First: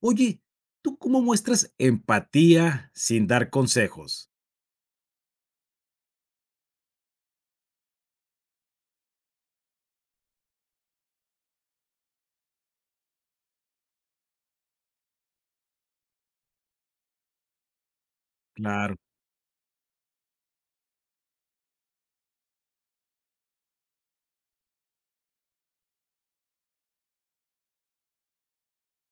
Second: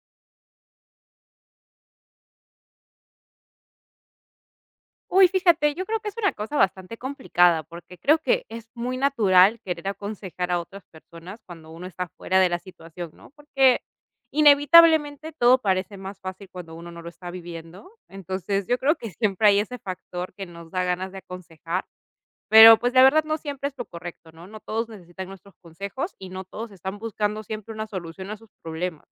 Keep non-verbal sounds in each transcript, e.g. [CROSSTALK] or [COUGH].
Oye, ¿tú cómo muestras empatía sin dar consejos? Uy, fíjate, yo creo que es una cosa bastante complicada, porque creo que es muy natural querer aconsejar a otras personas cuando uno está fuera de la situación, ¿no? Porque inevitablemente todo parece más fácil cuando uno no lo está viviendo. Entonces, yo Claro, creo que siempre hay ese factor que nos da ganas de aconsejar, pero pues la verdad no siempre es lo correcto, ¿no? No todos necesitan nuestros consejos y no todos están buscando siempre una solución a sus problemas.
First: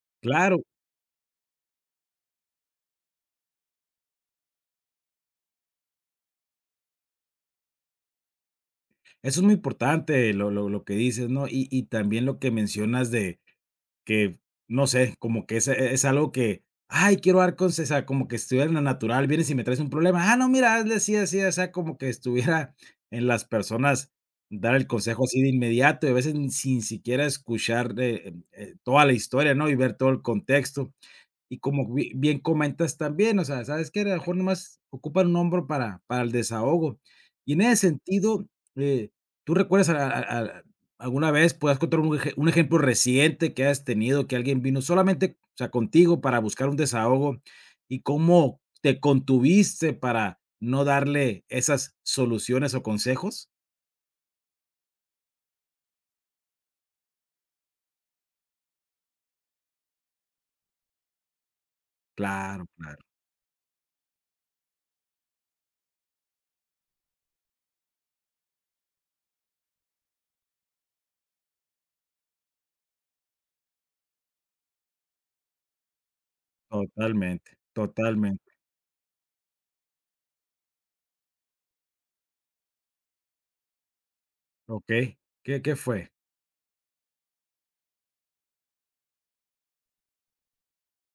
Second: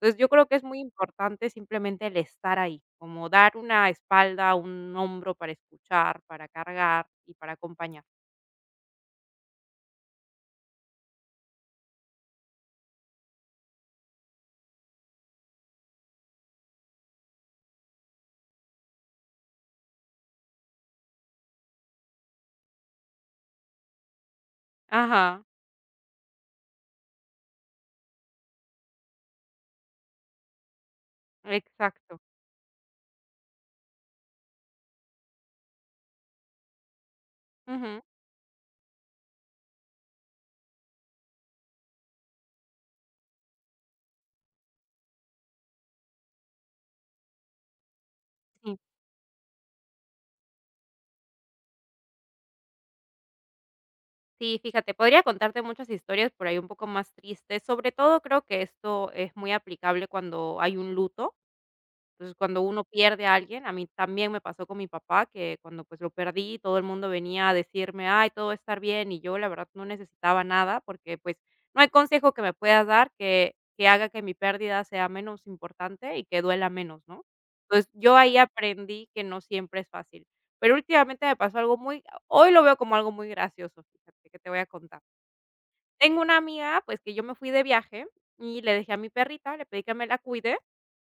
Entonces, yo creo que claro. es muy importante simplemente el estar ahí, como dar una espalda, un hombro para escuchar, para cargar y para acompañar. Eso es muy importante, lo que dices, ¿no? Y también lo que mencionas de que, no sé, como que es algo que: "Ay, quiero dar conse", o sea, como que estuviera en la natural, vienes y me traes un problema. Ah, no, mira, hazle así, así, o sea como que estuviera en las personas dar el consejo así Ajá, de inmediato, y a veces sin siquiera escuchar, toda la historia, ¿no? Y ver todo el contexto. Y como bi exacto. bien comentas también, o sea, ¿sabes que a lo mejor nomás ocupan un hombro para el desahogo? Y en ese Ujú, sentido, eh, ¿tú recuerdas a alguna vez puedas contar un eje un ejemplo reciente que has tenido, que alguien vino solamente, o sea, contigo para buscar un desahogo, y cómo sí. te contuviste para no darle esas soluciones o consejos? Sí, fíjate, podría contarte muchas historias por ahí un poco más tristes. Sobre todo creo que esto es muy aplicable cuando hay un luto. Entonces, cuando Claro, uno claro, pierde a alguien, a mí también me pasó con mi papá, que cuando, pues, lo perdí, todo el mundo venía a decirme: "Ay, todo va a estar bien", y yo, la verdad, no necesitaba nada, porque, pues, no hay consejo que me puedas dar que haga que mi pérdida sea menos importante y que duela menos, ¿no? totalmente, Entonces, yo ahí totalmente. aprendí que no siempre es fácil. Pero últimamente me pasó algo muy hoy lo veo como algo muy gracioso, fíjate, que te voy a contar. Okey, ¿qué fue? Tengo una amiga, pues, que yo me fui de viaje y le dejé a mi perrita, le pedí que me la cuide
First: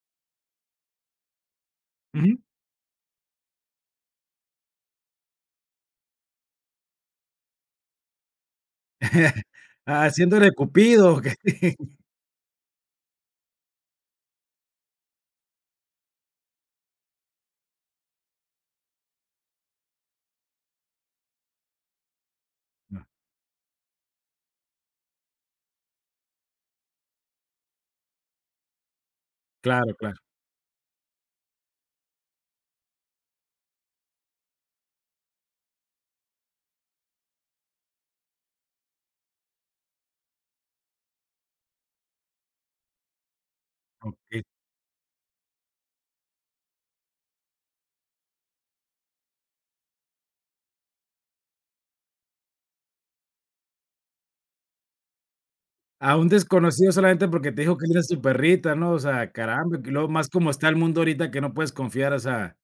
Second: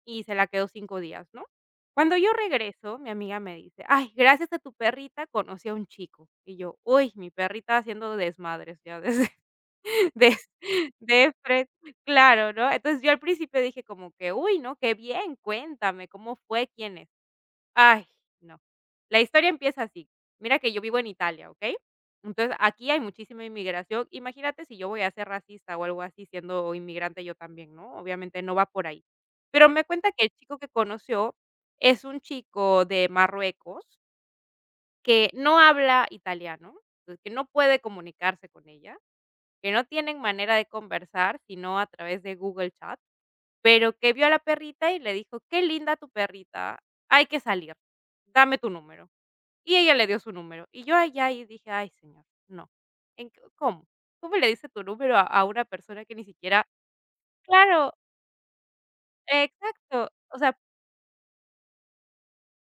y se la quedó 5 días, ¿no? Cuando yo regreso, mi amiga me dice: "Ay, gracias a tu perrita conocí a un chico". Y yo: "Uy, mi perrita haciendo desmadres ya desde [LAUGHS] [LAUGHS] de, Haciéndole cupido, ¿o de qué? fre [LAUGHS] claro, ¿no? Entonces, yo al principio dije como que: "Uy, no, qué bien, cuéntame, ¿cómo fue? ¿Quién es?". Ay, no. La historia empieza así. Mira que yo vivo en Italia, ¿ok? Entonces, aquí No, hay muchísima inmigración. Imagínate si yo voy a ser racista o algo así siendo inmigrante yo también, ¿no? Obviamente no va por ahí. Pero me claro, cuenta claro, que el chico que conoció es un chico de Marruecos que no habla italiano, pues, que no puede comunicarse con ella, que no tienen manera de conversar, sino a través de Google Chat, pero que vio a la okey. perrita y le dijo: "Qué linda tu perrita, hay que salir, dame tu número". Y ella le dio su número. Y yo allá y dije: "Ay, señor, no. ¿En c Cómo? ¿Cómo le dice tu número a una persona que A ni un siquiera?". desconocido solamente porque te dijo que Claro, era su perrita, ¿no? O sea, caramba, que luego exacto. más O como sea, está el mundo ahorita que no puedes confiar, o sea,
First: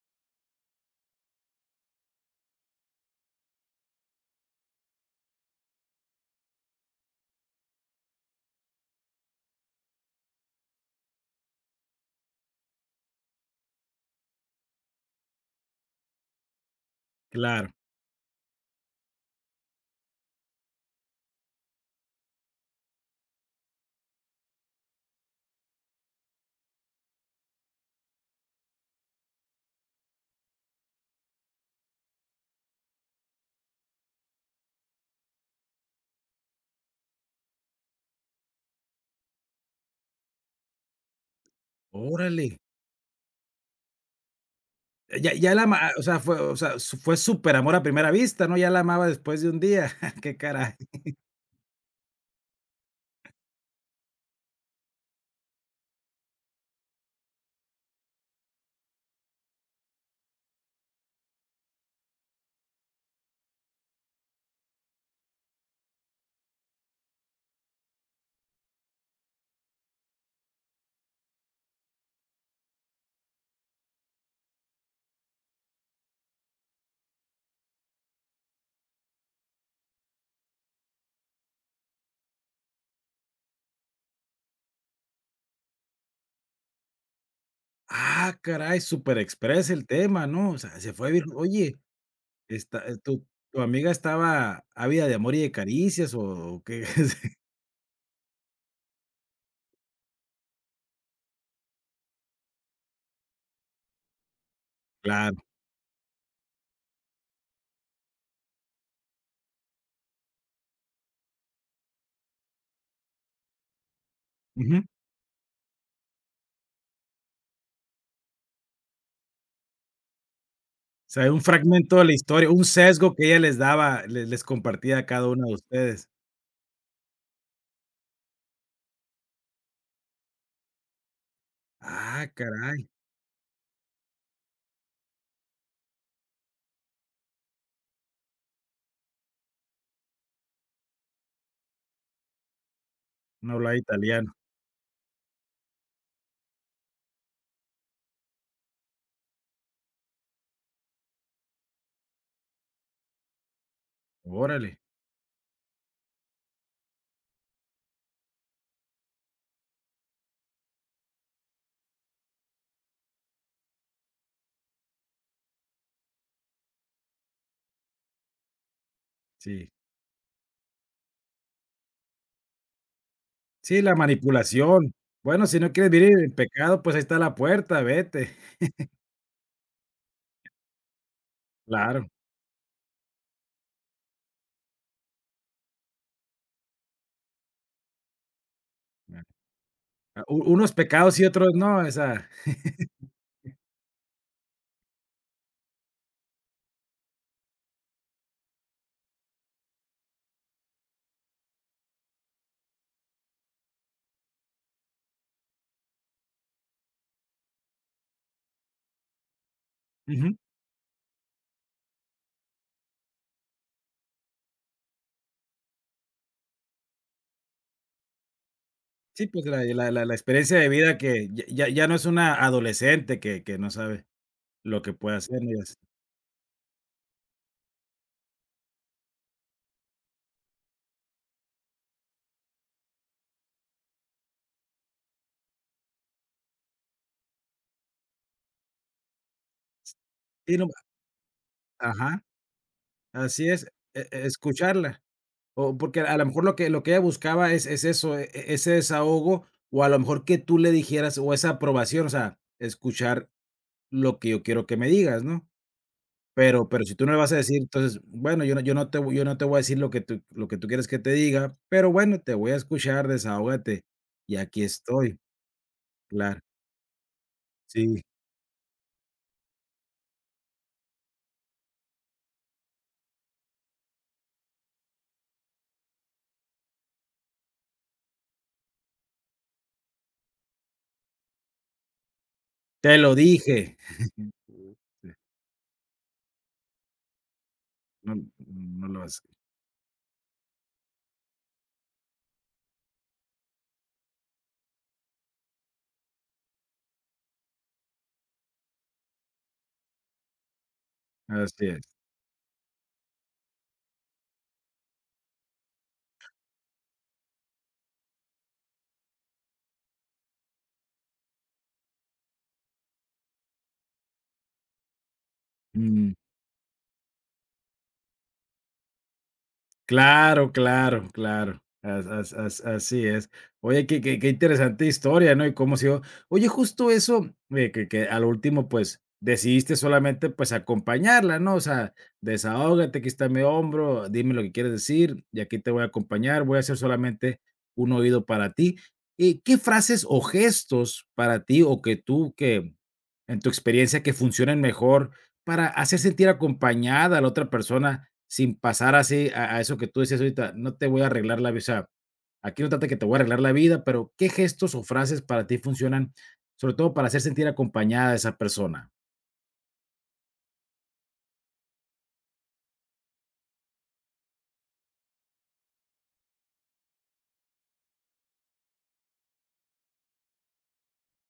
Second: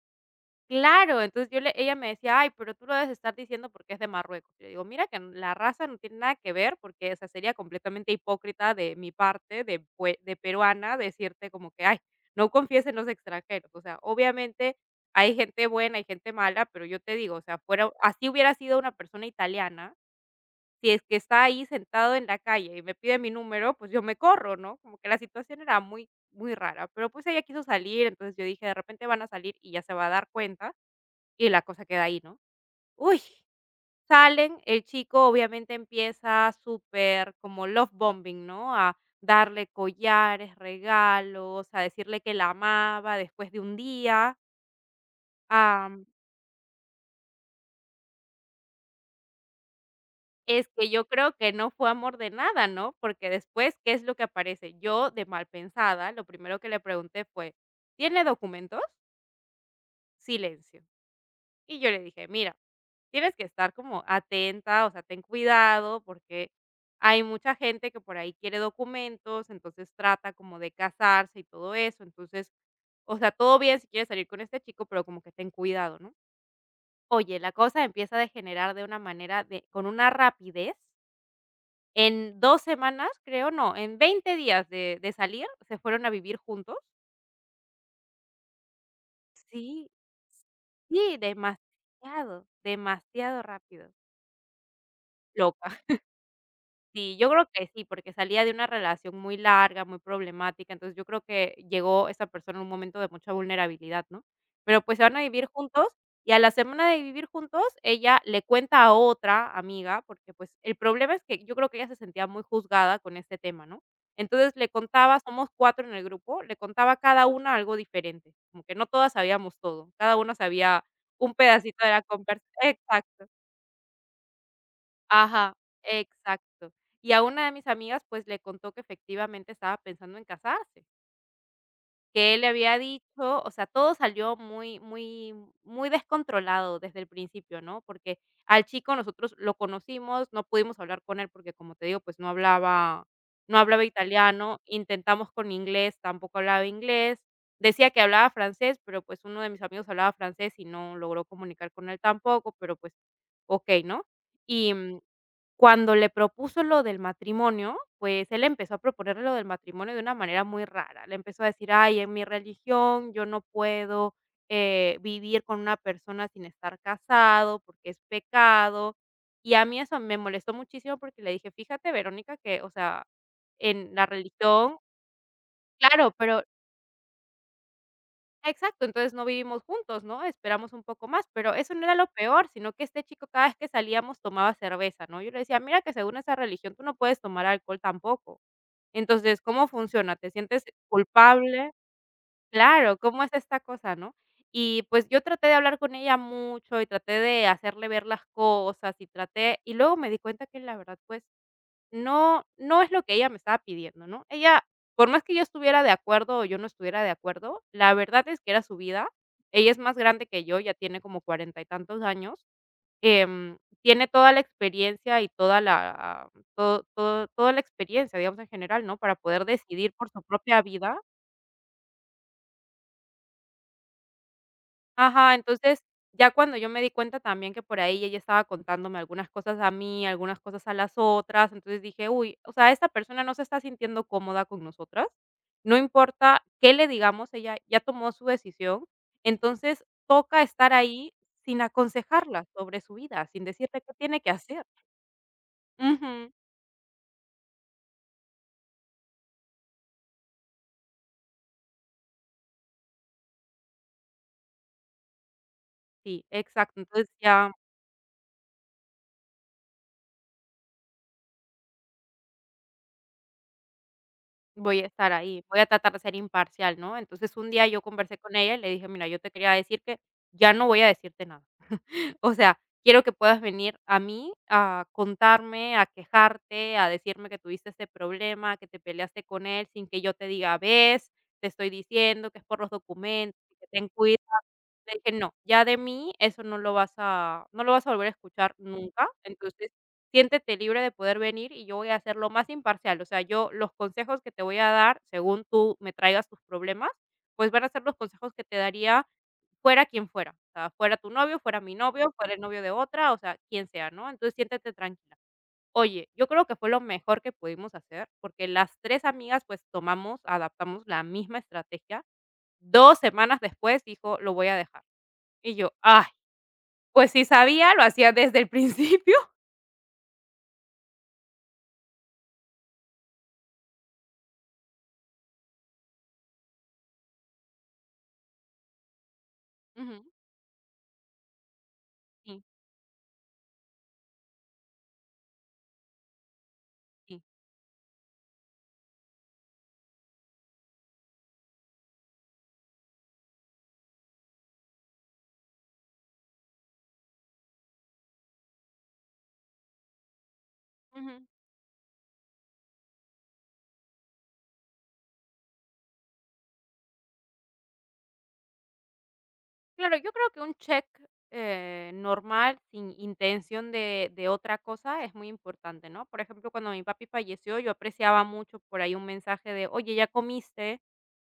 claro. Entonces yo le ella me decía: "Ay, pero tú lo debes estar diciendo porque es de Marruecos". Yo le digo: "Mira que la raza no tiene nada que ver porque, o sea, sería completamente hipócrita de mi parte de peruana decirte como que: "Ay, no confíes en los extranjeros". O sea, obviamente hay gente buena, hay gente mala, pero yo te digo, o sea, claro. fuera así hubiera sido una persona italiana. Si es que está ahí sentado en la calle y me pide mi número, pues yo me corro, ¿no? Como que la situación era muy, muy rara, pero pues ella quiso salir, entonces yo dije: "De repente van a salir y ya se va a dar cuenta", y la cosa queda ahí, ¿no? Uy, salen, el chico obviamente empieza súper como love bombing, ¿no? A darle collares, regalos, a decirle que Órale. la amaba después de un día. Ya la ama, o sea, su fue súper amor a primera vista, ¿no? Ya la amaba después de un día. [LAUGHS] Qué Es caray. que yo creo que no fue amor de nada, ¿no? Porque después, ¿qué es lo que aparece? Yo, de mal pensada, lo primero que le pregunté fue: "¿Tiene documentos?". Silencio. Y yo le dije: "Mira, tienes que estar como atenta, o sea, ten cuidado, porque hay mucha gente que por ahí quiere documentos, entonces trata como de casarse y todo eso. Entonces, o sea, todo bien si quieres salir con este chico, pero como que ten cuidado", ¿no? Oye, la cosa empieza a degenerar de una manera de con una rapidez. En 2 semanas, creo, no, en 20 días de salir, se fueron a vivir juntos. Ah, caray, súper express el Sí, tema, ¿no? O sea, se fue sí, bien. Oye, demasiado, está demasiado tu amiga rápido. estaba ávida de amor y de Loca. caricias o qué? Sí, yo [LAUGHS] creo que sí, porque salía de una relación muy larga, muy problemática, entonces yo creo que llegó esa persona en un momento de mucha vulnerabilidad, ¿no? Pero, pues, se van a Claro. vivir juntos y a la semana de vivir juntos, ella le cuenta a otra amiga, porque, pues, el problema es que yo creo que ella se sentía muy juzgada con este tema, ¿no? Entonces le contaba, somos 4 en el grupo, le contaba a cada una algo diferente, como que no todas sabíamos todo, cada una sabía O sea, un un pedacito de fragmento la de la conversación. historia, un sesgo que Exacto. ella les daba, les compartía a cada uno Ajá, de ustedes. exacto. Y a una de mis amigas, pues, le contó que efectivamente estaba pensando en casarse, Ah, que él le había caray, dicho, o sea, todo salió muy muy muy descontrolado desde el principio, ¿no? Porque al chico nosotros lo conocimos, no pudimos hablar con él porque, como te digo, pues, no hablaba no no hablaba hablaba italiano. italiano, intentamos con inglés, tampoco hablaba inglés, decía que hablaba francés, pero, pues, uno de mis amigos hablaba francés y no logró comunicar con él tampoco, pero, pues, okey, ¿no? Y Órale, cuando le propuso lo del matrimonio, pues, él empezó a proponerle lo del matrimonio de una manera muy rara. Le empezó a decir: "Ay, en mi religión yo no puedo, vivir con una persona sin estar casado, porque es pecado". Y a sí. mí eso me molestó muchísimo porque le dije: "Fíjate, Verónica, que, o sea, Sí, la en la religión". manipulación. Bueno, si no quieres vivir Claro, en pero pecado, pues ahí está la puerta, vete. exacto, entonces no vivimos juntos, ¿no? Esperamos un poco más, pero eso no era lo Claro, peor, sino que este chico cada vez que salíamos tomaba cerveza, ¿no? Yo le decía, mira que según esa religión tú no puedes tomar alcohol tampoco. bueno, Entonces, ¿cómo funciona? ah, ¿Te u sientes unos pecados y otros culpable? no, esa Claro, ¿cómo es esta cosa, no? Y pues yo traté de hablar con ella mucho y traté de hacerle ver las cosas y luego me di cuenta que la verdad, pues no es lo que ella me estaba pidiendo, ¿no? Ella, por más que yo estuviera de acuerdo, o yo no estuviera de acuerdo, la verdad es que era su vida. Ella es más grande ujú. que yo, ya tiene como cuarenta y tantos años, tiene toda la experiencia y toda la todo todo toda la experiencia, digamos, en general, ¿no? Para Sí, poder pues la la decidir la por la su experiencia propia de vida, vida. que ya no es una adolescente que no sabe lo que puede Ajá, hacer ni des, entonces, ya cuando yo me di cuenta también que por ahí ella estaba contándome algunas cosas a mí, algunas cosas a las otras, entonces dije: "Uy, o sea, esta persona no se está sintiendo cómoda con nosotras, no importa qué le digamos, ella ya tomó su decisión, entonces toca sí, no, estar ahí sin ajá, aconsejarla sobre su vida, sin así es, decirle qué tiene que hacer". escucharla. O porque a lo Ujú, mejor lo que ella buscaba es eso, ese desahogo, o a lo mejor que tú le dijeras, o esa aprobación, o sea, escuchar lo que yo quiero que me digas, ¿no? sí, exacto, Pero si tú entonces no le vas a ya decir, entonces, bueno, yo no te voy a decir lo que tú quieres que te diga, pero bueno, te voy a escuchar, desahógate, y aquí voy a estar estoy, ahí, voy a tratar de ser claro, imparcial, ¿no? Entonces, un día yo sí, conversé con ella y le dije: "Mira, yo te quería decir que ya no voy a decirte nada". [LAUGHS] O sea, quiero que puedas venir a mí a contarme, a quejarte, a decirme que tuviste este problema, que te peleaste con él sin que yo te diga, ves, te estoy diciendo que es por los te lo documentos, que dije. ten cuidado. [LAUGHS] Le Sí, dije, no, ya de mí eso no lo vas a, no lo vas a volver a no, escuchar no lo nunca. hace, Entonces, siéntete libre de poder venir y yo voy a hacer lo más imparcial. O sea, yo los consejos que te voy a dar, según tú me traigas tus problemas, pues van a ser los consejos que te daría. Fuera quien fuera, o sea, fuera tu novio, fuera así mi es, novio, fuera el novio de otra, o sea, quien sea, ¿no? Entonces, siéntete tranquila. Oye, yo creo que fue lo mejor que pudimos hacer, porque las 3 amigas, pues, tomamos, adaptamos la misma estrategia. 2 semanas después dijo: "Lo voy a dejar". Y yo: "Ay, mm. pues sí sabía, lo hacía desde el principio". [LAUGHS] Claro, claro, claro. As as as Así es. Oye, qué qué interesante historia, ¿no? Y cómo se dio. Oye, justo eso, que al último, pues, decidiste Ujú, solamente, pues, acompañarla, ¿no? O sea, sí, desahógate, aquí está mi hombro, dime lo que quieres decir y aquí te voy a acompañar, voy a ser sí. solamente un oído para ti. ¿Y qué frases o gestos para ti, o que tú que en tu experiencia que funcionen mejor para hacer sentir acompañada a la otra persona sin pasar así a eso que tú decías ahorita, no te voy a Ujú. arreglar la vida, o sea, aquí no trata que te voy a arreglar la vida, pero, ¿qué gestos o frases para ti funcionan, sobre todo para hacer sentir acompañada a esa persona? Claro, yo creo que un check, normal, sin intención de otra cosa, es muy importante, ¿no? Por ejemplo, cuando mi papi falleció, yo apreciaba mucho por ahí un mensaje de: "Oye, ¿ya comiste?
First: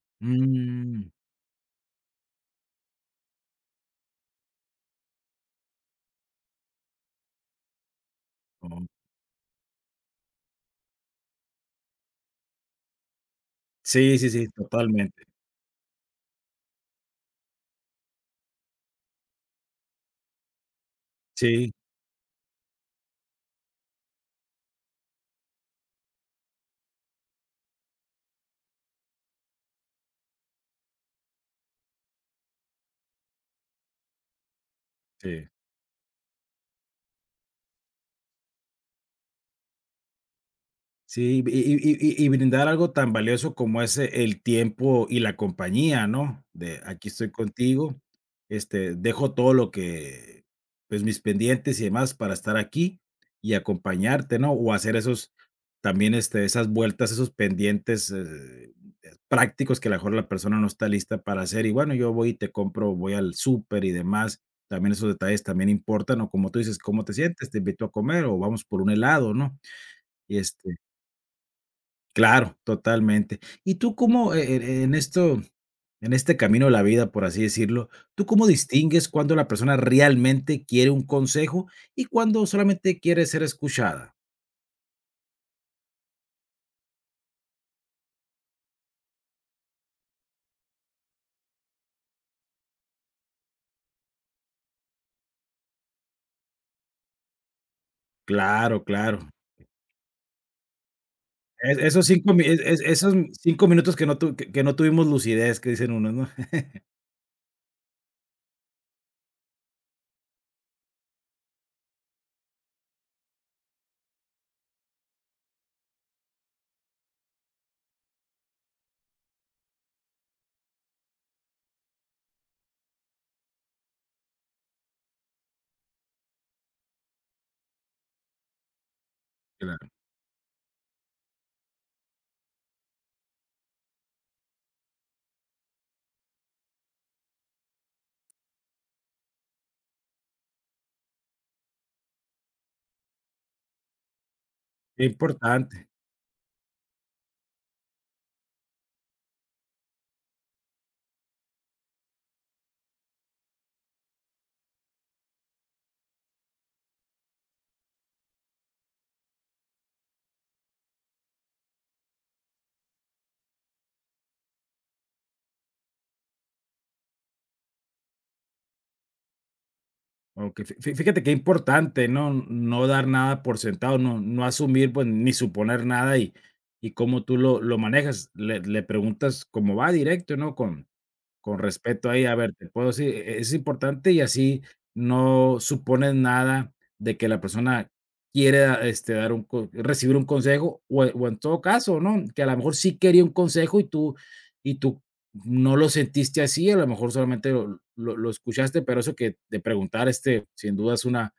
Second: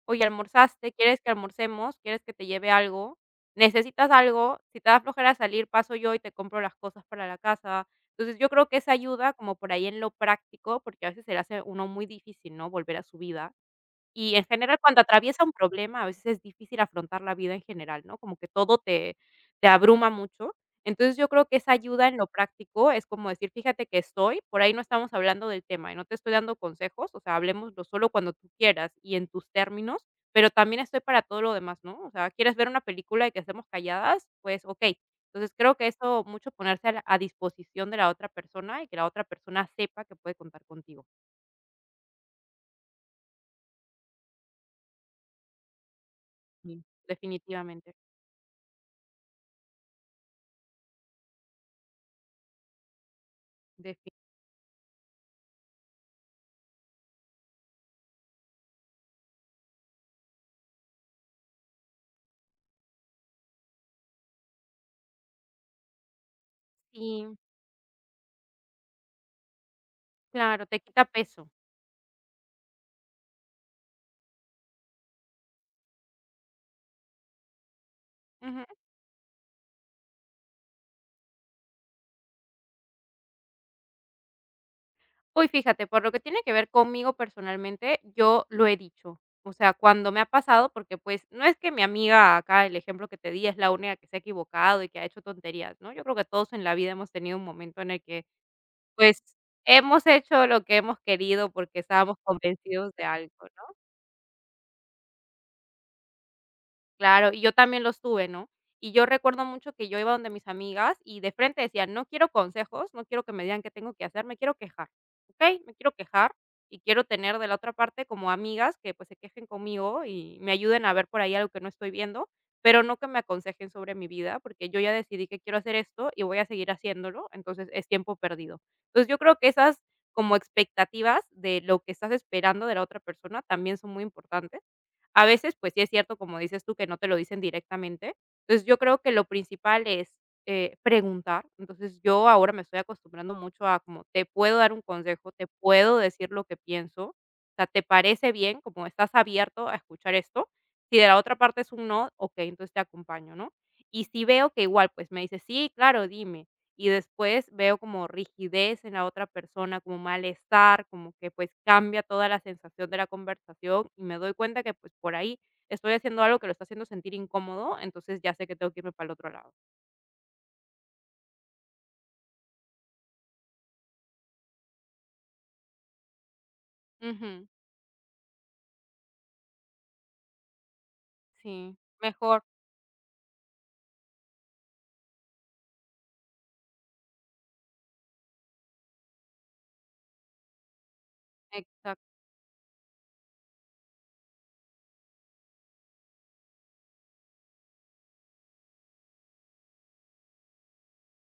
Oye, ¿almorzaste? Mm, ¿Quieres que almorcemos? ¿Quieres que te lleve algo? ¿Necesitas algo? Si te da flojera salir, paso yo y te compro las cosas para la casa". Entonces, yo creo que oh. esa ayuda como por ahí en lo práctico, porque a veces se le hace a uno muy difícil, ¿no?, volver a su vida. Sí, sí, Y en sí, general, cuando totalmente. atraviesa un problema, a veces es difícil afrontar la vida en general, ¿no? Como que todo te abruma mucho. Entonces, yo creo que Sí, esa ayuda en lo práctico es como decir: "Fíjate que estoy, por ahí no estamos hablando del tema y no te estoy dando consejos, o sea, hablemoslo solo cuando tú quieras y en tus términos, pero también estoy para todo lo demás", ¿no? O sea, ¿quieres ver una película y que estemos calladas? Pues, okey. sí. Entonces, creo que eso mucho ponerse a disposición de la otra persona y que la otra persona sepa que puede contar contigo. Sí, y brindar algo tan valioso como es el tiempo y la compañía, ¿no? De Sí, aquí estoy definitivamente. contigo, este, dejo todo lo que, pues, mis pendientes y demás para estar aquí y Defi acompañarte, ¿no? O hacer esos también, este, esas vueltas, esos pendientes, prácticos que a lo mejor la persona no está lista para hacer. Y bueno, yo voy y te compro, voy al súper y demás. También esos detalles también importan, o como tú dices, ¿cómo te sí. sientes? Te invito a comer o vamos por un helado, ¿no? Y Claro, este te quita peso. claro, totalmente. ¿Y tú cómo, en esto en este camino de la vida, por así decirlo, tú cómo Ujú. distingues cuando la persona realmente quiere un consejo y cuando solamente quiere ser escuchada? Pues fíjate, por lo que tiene que ver conmigo personalmente, yo lo he dicho. O sea, cuando me ha pasado, porque pues no es que mi amiga acá, el ejemplo que te di, es la única que se ha equivocado y que ha hecho tonterías, ¿no? Yo creo que todos en la vida hemos tenido un momento en el que Claro, claro. pues hemos hecho lo que hemos querido porque Esos estábamos 5 mi es convencidos de esos algo. 5 minutos que no tu que no tuvimos lucidez, que dicen unos, ¿no? [LAUGHS] Claro, y yo también los tuve, ¿no? Y yo recuerdo mucho que yo iba donde mis amigas y de frente decía: "No quiero consejos, no quiero que me digan qué tengo que hacer, me quiero quejar, ¿ok? Me quiero quejar y quiero tener de la otra parte como amigas que, pues, se quejen conmigo y me ayuden a ver por ahí algo que no estoy viendo, pero no que me aconsejen sobre mi vida, porque yo ya decidí que quiero hacer esto y voy a seguir haciéndolo, entonces es tiempo perdido". Entonces, yo creo que esas Claro, como expectativas de lo que estás esperando de la otra persona también son muy importantes. A veces, pues sí es cierto, como dices tú, que no te lo dicen directamente. Entonces, yo creo que lo principal es, preguntar. Entonces, yo ahora me estoy acostumbrando mucho a como, te puedo dar un consejo, te importante. puedo decir lo que pienso. O sea, ¿te parece bien? Como, ¿estás abierto a escuchar esto? Si de la otra parte es un no, okey, entonces te acompaño, ¿no? Y si veo que igual, pues me dice: "Sí, claro, dime" y después veo como rigidez en la otra persona, como malestar, como que, pues, cambia toda la sensación de la conversación, y me doy cuenta que, pues, por ahí estoy haciendo algo que lo está haciendo sentir incómodo, entonces ya sé que tengo que irme para el otro lado. Aunque fí fí fíjate qué importante, ¿no? No dar nada por sentado, no, no asumir, pues, ni suponer nada, y y cómo tú Ujú, lo manejas. Le preguntas cómo va, directo, ¿no? Con sí, respeto ahí, a mejor, ver, te puedo decir, es importante y así no supones nada de que la persona quiere este, dar un co recibir un consejo o en todo caso, exacto. ¿no? Que a lo mejor sí quería un consejo y tú no lo sentiste así, a lo mejor solamente lo escuchaste, pero eso que de preguntar, este, sin duda es una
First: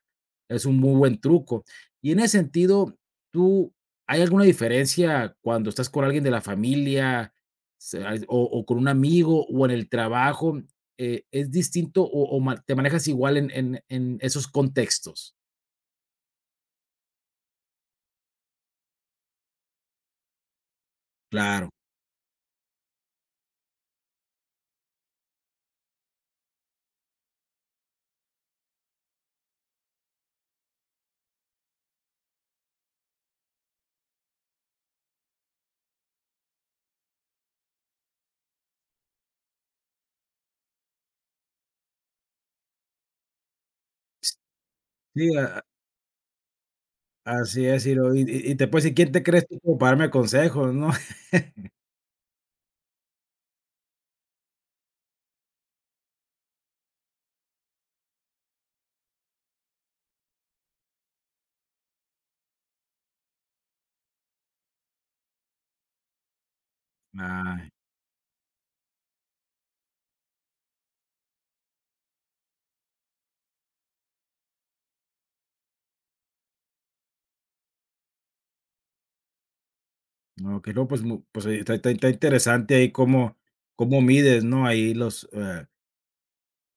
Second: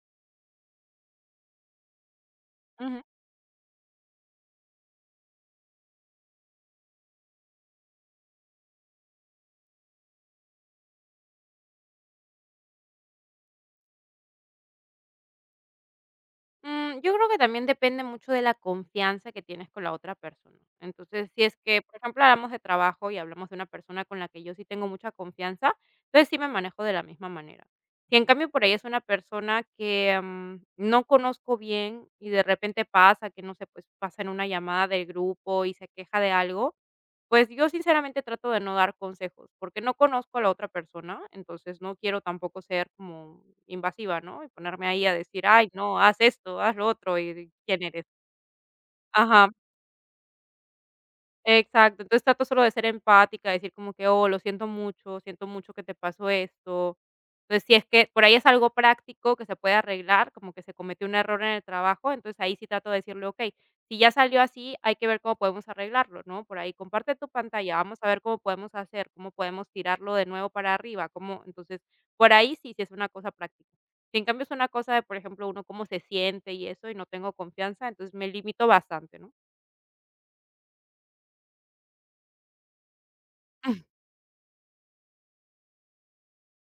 es un muy buen truco. Y en ese sentido, ¿tú hay alguna diferencia cuando estás con alguien de la familia, se al o con un amigo o en el trabajo? ¿Es distinto o ma te manejas igual en en esos contextos? Yo creo que también depende mucho de la confianza que tienes con la otra persona. Entonces, si es Claro. que, por ejemplo, hablamos de trabajo y hablamos de una persona con la que yo sí tengo mucha confianza, entonces sí me manejo de la misma manera. Si en cambio por ahí es una persona que no conozco bien y de repente pasa que, no sé, pues pasa en una llamada del grupo y se queja de algo, pues, yo sinceramente trato de no dar consejos, porque no conozco a la otra persona, entonces no quiero tampoco ser como invasiva, ¿no? Y ponerme ahí a Sí, decir: a "Ay, no, haz esto, haz lo otro", y, así es, ¿quién eres? Ciro. Y te puedo decir, ¿quién te crees Ajá. tú como para darme consejos, no? Exacto, entonces trato solo de ser empática, decir como que: "Oh, lo siento mucho que te pasó esto". Entonces, si es que por ahí es algo práctico que se puede arreglar, como que se cometió un error en el trabajo, entonces ahí sí trato de decirle: "Okey, si ya salió así, hay que ver cómo podemos arreglarlo", ¿no? Por ahí: "Comparte [LAUGHS] tu Ay, pantalla, vamos a ver cómo podemos hacer, cómo podemos tirarlo de nuevo para arriba, cómo". Entonces, por ahí sí, sí es una cosa práctica. Si en cambio es una cosa de, por ejemplo, uno cómo se siente y eso, y no tengo confianza, entonces me limito bastante, ¿no? no, que no, pues mu pues, ahí está interesante ahí cómo [LAUGHS] cómo mides, ¿no? Ahí los,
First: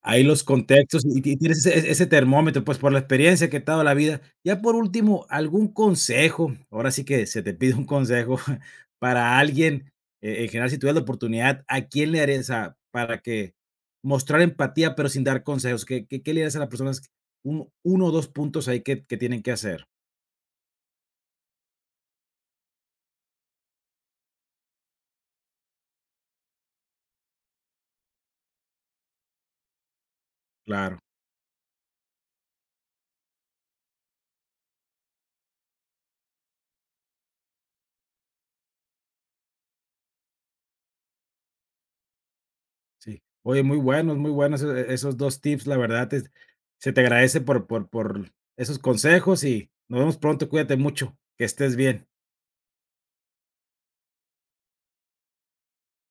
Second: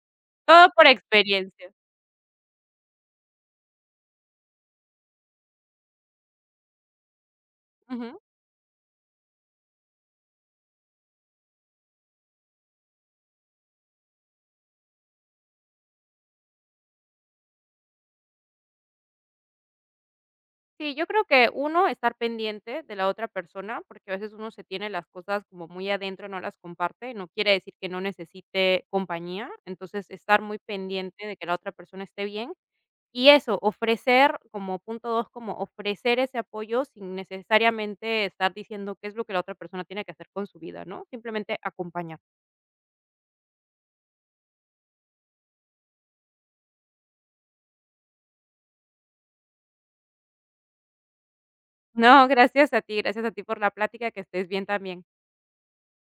ahí los Todo por contextos y ti tienes experiencia. ese ese termómetro, pues, por la experiencia que te ha dado la vida. Ya por último, algún consejo, ahora sí que se te pide un Ujú. consejo [LAUGHS] para alguien, en general, si tuvieras la oportunidad, ¿a quién le darías? O sea, para que mostrar empatía, pero sin dar consejos, ¿qué le darías a las personas? Un Uno o 2 puntos ahí que tienen que hacer. Sí, yo creo que uno, estar pendiente de la otra persona, porque a veces uno se tiene las cosas como muy adentro, no las comparte, no quiere decir que no necesite compañía, entonces estar muy Claro, pendiente de que la otra persona esté bien y eso, ofrecer como punto dos, como ofrecer ese apoyo sin necesariamente estar diciendo qué es lo que la otra persona tiene que hacer con su vida, ¿no? Simplemente acompañar. sí. Oye, muy buenos esos esos 2 tips, la verdad es se te agradece por esos consejos y nos vemos pronto, cuídate mucho, que estés bien. No, gracias a ti por la plática, que estés bien también.